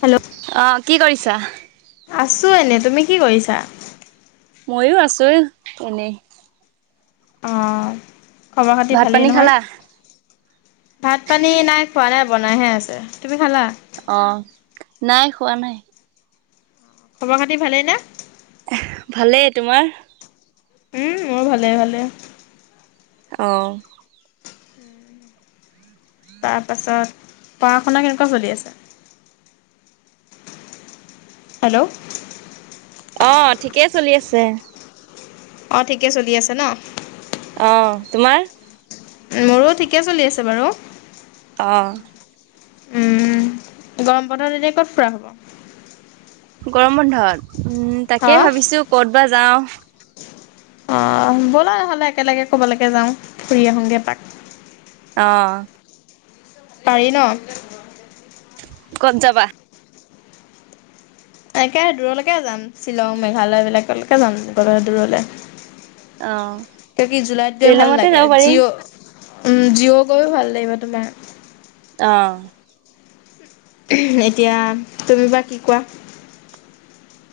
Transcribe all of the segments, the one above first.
Hello অ' কি কৰিছা আছোঁ এনেই তুমি কি কৰিছা ময়ো আছো এনেই আহ খবৰ খাতি ভাত ভালেই পানী নহয় খালা? ভাত পানী নাই খোৱা নাই বনাইহে আছে তুমি খালা অ নাই খোৱা নাই খবৰ খাতি ভালেই না ভালেই তোমাৰ উম মোৰ ভালে ভালে অহ তাৰপাছত পঢ়া শুনা কেনেকুৱা চলি আছে হেল্ল' অহ ঠিকেই চলি আছে অ ঠিকে চলি আছে ন অঁ তোমাৰ মোৰো ঠিকে চলি আছে বাৰু। অঁ। উম গৰম বতৰ এতিয়া ক'ত ফুৰা হ'ব? গৰম বন্ধত। উম হা তাকেই ভাবিছো ক'ত বা যাওঁ। আহ ব'লাহ'লে একেলগে ক'বালৈকে যাওঁ ফুৰি আহোঁগৈ এপাক। আহ। পাৰি ন? কত যাবা? একে দূৰলৈকে যাম শ্বিলং মেঘালয় বিলাকলৈকে যাম গলে দূৰলে। অ' তো কি জুলাইত গৈ ভাল শ্বিলঙতে লাগে যাব পাৰি। জিঅ' উম জিঅ' গৈও ভাল লাগিব তোমাৰ। আহ এতিয়া তুমি বা কি কোৱা?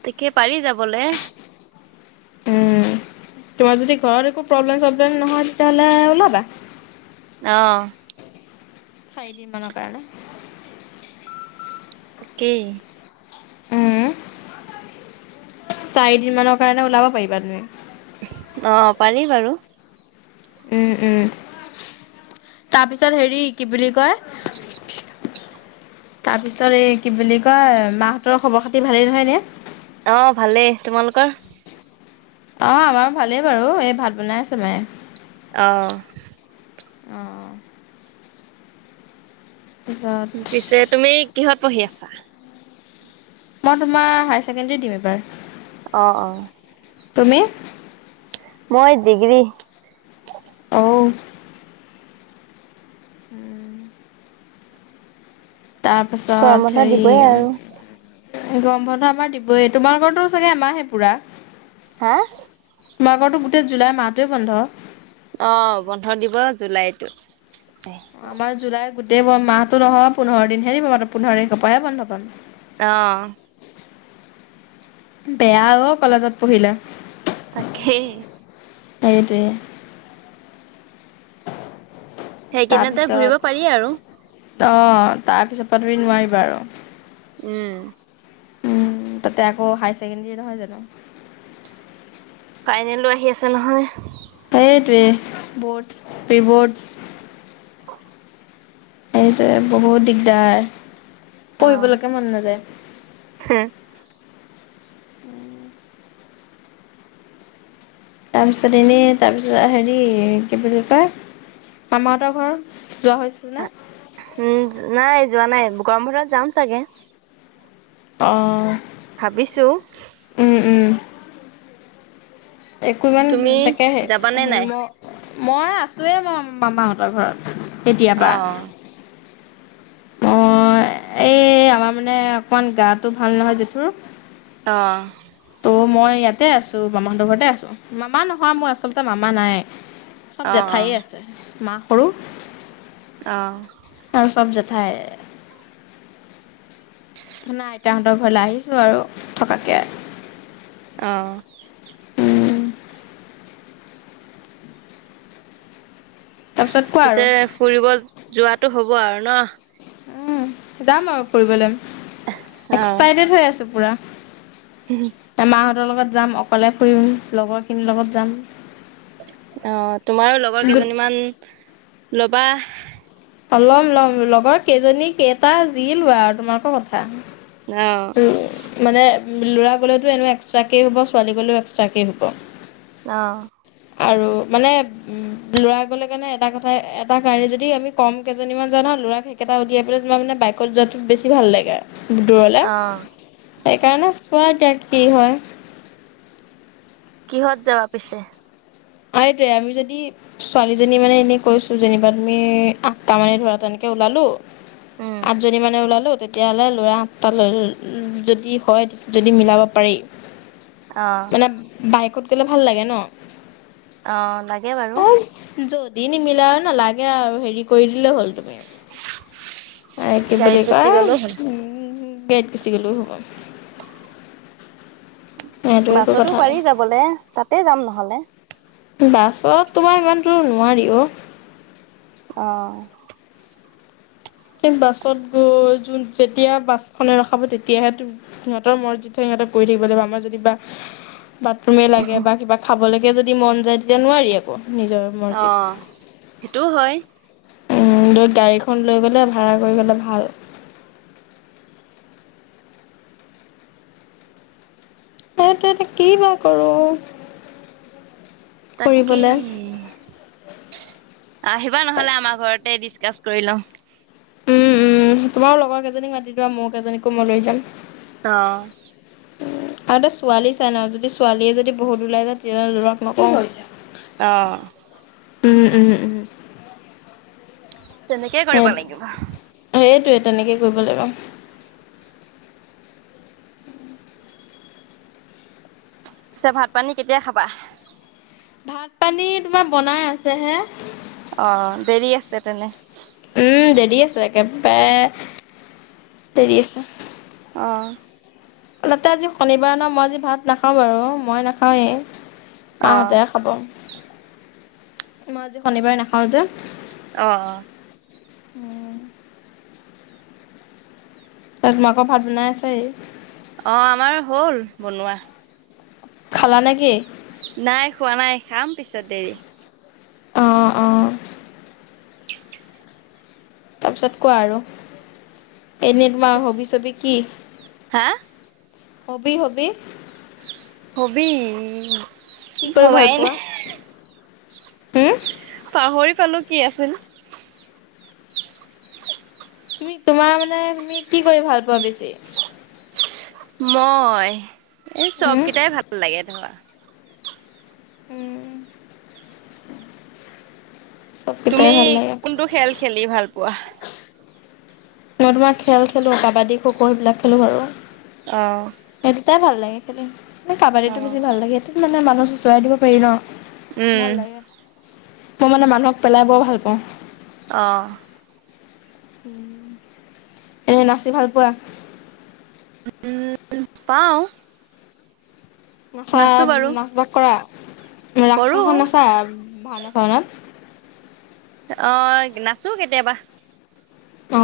তেখে পাৰি যাবলে। উ তোমাৰ যদি ঘৰত একো প্ৰব্লেম চব্লেম নহয় তেতিয়াহ'লে ওলাবা। অঁ। চাৰিদিন মানৰ কাৰণে। তাকেই। উম। চাৰিদিন মানৰ কাৰণে ওলাব পাৰিবা তুমি। অ পাৰি বাৰু। উম উম তাৰপিছত হেৰি কি বুলি কয়। [unintelligible] তাৰ পিছত এই কি বুলি কয় মাহঁতৰ খবৰ খাতি ভালেই নহয়নে। অ ভালেই। তোমালোকৰ? অ আমাৰ ভালেই বাৰু এই ভাত বনাই আছে মায়ে। অঁ। অঁ। তাৰপিছত পিছে তুমি কিহত পঢ়ি আছা? মই তোমাৰ হায়াৰ ছেকেণ্ডাৰী দিম এবাৰ। অ অ তুমি? মই দিগ্ৰী। অ'। হম্। গৰম তাৰপাছত বন্ধ হেৰি। দিবই আৰু গম বন্ধ আমাৰ দিবই তোমালোকৰতো চাগে এমাহে পোৰা। হা তোমাৰ বাৰুটো গোটেই জুলাই মাহটোৱে বন্ধ। অ বন্ধ দিব জুলাইতো। আমাৰ জুলাই গোটেই মাহটো নহয় পোন্ধৰ দিন হেৰি মাত্ৰ পোন্ধৰ তাৰিখৰ পৰাহে বন্ধ পাম। আহ। বেয়া অ কলেজত পঢ়িলে। তাকে। সেইটোৱে। সেইকেইদতে তাৰপিছত ঘুৰিব পাৰি আৰু। অঁ, তাৰ পিছত প তমি নোৱাৰিবা আৰু। উম। উম, তাতে আকৌ হাইাৰ ছেকেণ্ডৰী নহয় জানো। ফাইনেলো আহি আছে নহয়। হেতু'এ পে বৰ্ডছ পেব'ৰ্ডছ। সেইটোৱে বহুত দিগদাৰ। অ' পঢ়িবলৈকে মন নাযায়। উম। তাৰপিছত এনেই তাৰপিছত হেৰি কি বুলি কয়, মামাহঁতৰ ঘৰ যোৱা হৈছে নে? উম নাই। যোৱা নাই, গৰম বন্ধ যাম চাগে। অঁ। ভাবিছো। ওম, ওম। একোমান তুমি তাকেহে যাবানে নাই মই আছোৱে, মই মামাহঁতৰ ঘৰত। কেতিয়াবা অ' অঁ এই আমাৰ মানে অকণমান গাটো ভাল নহয় জেঠুৰ অঁ। অঁ, মই ইয়াতে আছোঁ মামাহঁতৰ ঘৰতে আছোঁ, মামা নহয়, মই আচলতে মামা নাই। চব অ' অ' জেঠাই আছে, মাহ কৰো। অ'। আৰু চব জেঠাই। নাই আইতাহঁতৰ ঘৰলৈ আহিছোঁ আৰু থকাকে। অ' উম। তাৰপিছত কোৱা আৰু পিছে ফুৰিব যোৱাটো হ'ব হব আৰু ন উম। যাম আৰু ফুৰিবলৈ, এক্সাইটেড হৈ আছোঁ। খোৰা হম। তহঁতৰ লগত যাম অকলে ফুৰিম, লগৰখিনিৰ লগত যাম। অঁ তোমাৰো লগৰ গোট কেইজনীমান ল'বা। ল'ম ল'ম লগৰ কেইজনী কেইটা, যি লোৱা আৰু, তোমালোকৰ কথা। অ' উম, মানে ল'ৰা গ'লেতো এনেও এক্সট্ৰাকৈেই হ'ব, ছোৱালী গ'লেও এক্সট্ৰাকৈেই হ'ব। আহ আৰু মানে ল'ৰা গ'লে কাৰণে এটা কথা এটা কাৰণে যদি আমি কম কেইজনীমান যাও ন ল'ৰাক সেইকেইটা উলিয়াই পেলাই তোমাৰ মানে বাইকত যোৱাটো বেছি ভাল লাগে। দূৰলে অ' সেইকাৰণে চোৱা এতিয়া কি হয় কিহত যাবা পিছে? হয় যে আমি যদি ছোৱালীজনী মানে এনে কৈছো যেনিবা তুমি আঠটা মানে ধৰা তেনেকে ওলালো উম, আঠজনী মানে ওলালো তেতিয়াহ'লে ল'ৰা সাতটালৈ যদি হয় যদি মিলাব পাৰি। অ', মানে বাইকত থাকিলে ভাল লাগে ন? অ লাগে বাৰু যদি নিমিলা আৰু নালাগে আৰু হেৰি কৰি দিলে হ'ল তুমি আৰু কি গাড়ীত বুলি গুচি কয় গ'লো হ'ল। গাড়ীত গুচি গ'লও হ'ব সেইটো একো বাছতো কথা পাৰি নাই যাবলৈ তাতে যাম নহলে। বাছত তোমাৰ ইমান দূৰ নোৱাৰি অ অঁ স বাছত গৈ য যেতিয়া বাছখনে ৰখাব তেতিয়াহে সিহঁতৰ মৰজিদ সিহঁত কৰি থাকিব লাগিব আমাৰ যদি বাথৰুমে লাগে বা কিবা খাব লাগিব তেতিয়া যদি মন যায় তেতিয়া নোৱাৰি আক। অ সেইটোও হয়। লৈ গাড়ীখন লৈ গ'লে ভাড়া কৰি গ'লে ভাল। সেইটোৱেই তো কি বা কৰো তাকেই আহিবা নহলে আমাৰ ঘৰত। ডিচকাচ কৰি লওঁ উম উম তোমাৰো লগৰ কেইজনীক মাতিবা, মোৰ কেইজনীকো মই লৈ যাম। অঁ আৰু ত ছোৱালী চাই ন যদি ছোৱালীয়ে যদি বহুত ওলাই যায় তেতিয়াহলে লৰাক নকওঁ। অঁ উম উম উম তেনেকেই কৰিব সেই লাগিব। সেইটোৱে তেনেকে কৰিব লাগিব পিছে ভাত পানী কেতিয়া খাবা? ভাত পানী তোমাৰ বনাই আছে হে অ দেৰি আছে তেনে উম দেৰি আছে একেবাৰে দেৰি আছে। অঁ তাতে আজি শনিবাৰ ন মই আজি ভাত নাখাওঁ বাৰু মই নাখাওঁৱেই। অ'। মাহঁতে খাব। মই আজি শনিবাৰে নাখাও যে অহ অহ উম ত তোমাকৰ ভাত বনাই আছেই অ আমাৰ হ'ল বনোৱা। খালা নেকি? নাই খোৱা নাই খাম পিছত দেৰি, অঁ অঁ তাৰপিছত কোৱা আৰু এনেই তোমাৰ হবি ছবি কি? হা? Hobby hobby? হবি কি কৰি ভাল ভোবাইল পোৱা হুম পাহৰি পালো কি আছিল। তুমি তোমাৰ মানে তুমি কি কৰি ভাল পোৱা বেছি? মই এই চব উম কেইটাই ভাল লাগে ধৰা। উম তুমি চবকেইটাই ভাল লাগে কোনটো খেল খেলি ভাল- পোৱা? মই তোমাৰ খেল খেলোঁ কাবাডী খ খ' সেইবিলাক খেলোঁ বাৰু। অহ টাই ভাল লাগে খালি। কাবাডীটো অহ বেছি ভাল লাগেই। মে মানুহ চোচৰাই দিব পাৰি ন? উম ভাল লাগে। মই মানে মানুহক পেলাই বৰ ভাল পাওঁ। অহ। এনে নাচি ভাল পোৱা। উম পাওঁ। নাচা নাচো বাৰু নাচ বাস কৰা? উ [unintelligible] ৰা্স কৰো সাখন নাছা? ভাওনাা চাওনাত অ নাচো কেতিয়াবা অ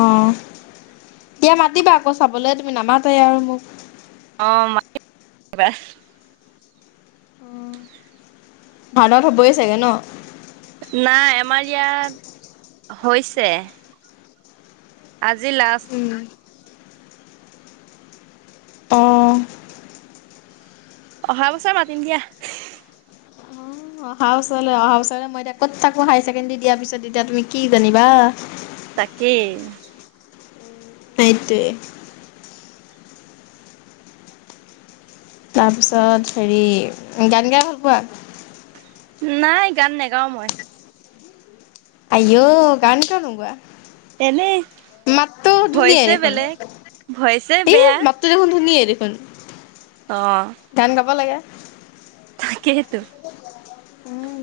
দিয়া মাতিবা আকৌ চাবলৈ তুমি নামাতে আৰু মোক। অ মাতিম এইবাৰ ভাওনত হ'বই চাগে ন? নাই আমাৰ ইয়াত হৈছে। আজি লাষ্ট অঁ অহা বছৰ মাতিম দিয়া। অহা বছৰলৈ, অহা বছৰলৈ মই এতিয়া ক'ত থাকো হায়াৰ ছেকেণ্ডেৰী দিয়াৰ পিছত তেতিয়া তুমি কি জানিবা। তাকেই। সেইটোৱে। তাৰপিছত হেৰি, গান গাই ভাল পোৱা? নাই, গান নোগাওঁ মই। আয়', গান কিয় নোগোৱা? এনেই মাতটো ধুনীয়াাই ভইচে দেখোন। বেলেগ ভইচে এই বেয়া মাতটো দেখোন ধুনীয়াই দেখো পল অহ গান গাব লাগে। তাকে, টো উম।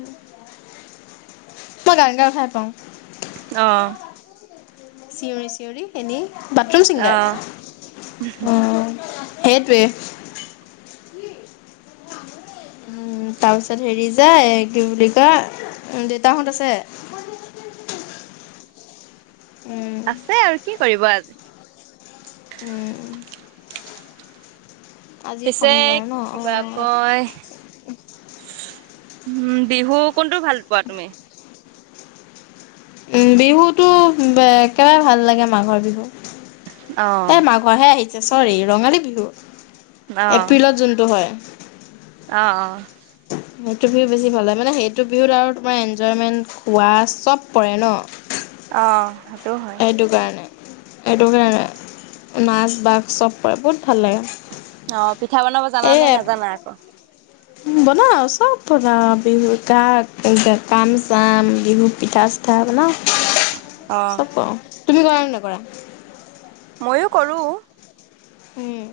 মই গান গাই ভাল পাওঁ। আহ। চিঞৰি চিঞৰি, এনেই। Bathroom singer. অ। সেইটোৱে। উম, তাৰপিছত হেৰি যায় কি বুলি কয়, দেউতাহঁত আছে? আছে আৰু। কি কৰিব আ উম। আজি পিছে শনিবাৰ ন। কিবা কয় অ এ উম বিহু কোনটো ভাল পোৱা তুমি? উম বিহুটো, একেবাৰে ভাল লাগে মাঘৰ বিহু। এ অ', মাঘৰহে আহি এতিয়া। চ'ৰি, ৰঙালী বিহু। এপ্ৰিলত যোনটো হয়। আহ আহ। সেইটো বিহু বেছি ভাল হয়। মানে সেইটো বিহুত আৰু তোমাৰ এনজয়মেন্ট, খোৱা চব পৰে ন। অ। সেইটো হয়। সেইটো কাৰণে। সেইটো কাৰণে। নাচ বাগ চব কৰে, বহুত ভাল লাগে। অ, পিঠা বনাব জানা এই নে নাজানা আকৌ। বনাওঁ, চব বনাওঁ, বিহু কা, কি বুলি কয়, কাম চাম, বিহু পিঠা চিঠা, বনাওঁ। অ', চব পাৰোঁ। তুমি কৰা নে নকৰা? ময়ো কৰোঁ। হম।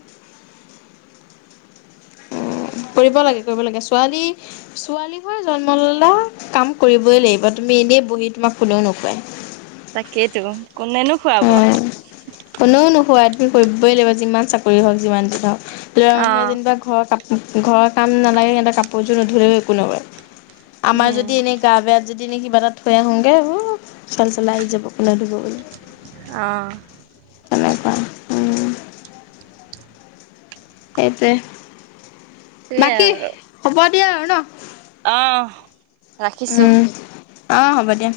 কৰিব লাগে কৰিব লাগে। ছোৱালী, ছোৱালী হৈ জন্ম ললা কাম কৰিবই লাগিব। তুমি এনেই বহি তোমাক কোনেও নোখোৱাই। তাকেইটো, কোনেনো খুৱাব। আমি কৰিবই লাগিব যিমান চাকৰি হওক যিমান যি নহওঁক। ল'ৰা মানুহে অ', যেনিবা ঘৰ কাপ ঘৰৰ কাম নালাগে সেহতে কাপোৰযোৰ নুধুলেও একো নকয়। আমাৰ উম, যদি এনে গা বেয়া যদি ইনে কিবা এটা থৈ আহোঁগৈ ওঁ, চল চলাই আহি যাব কোনে ধুব বুলি। অঁ। তেনেকুৱা, উম্। সেইটোয়ে। বাকী, হ'ব দিয়া আৰু ন অঁ, ৰাখিছোঁ। অঁ, হ'ব দিয়া।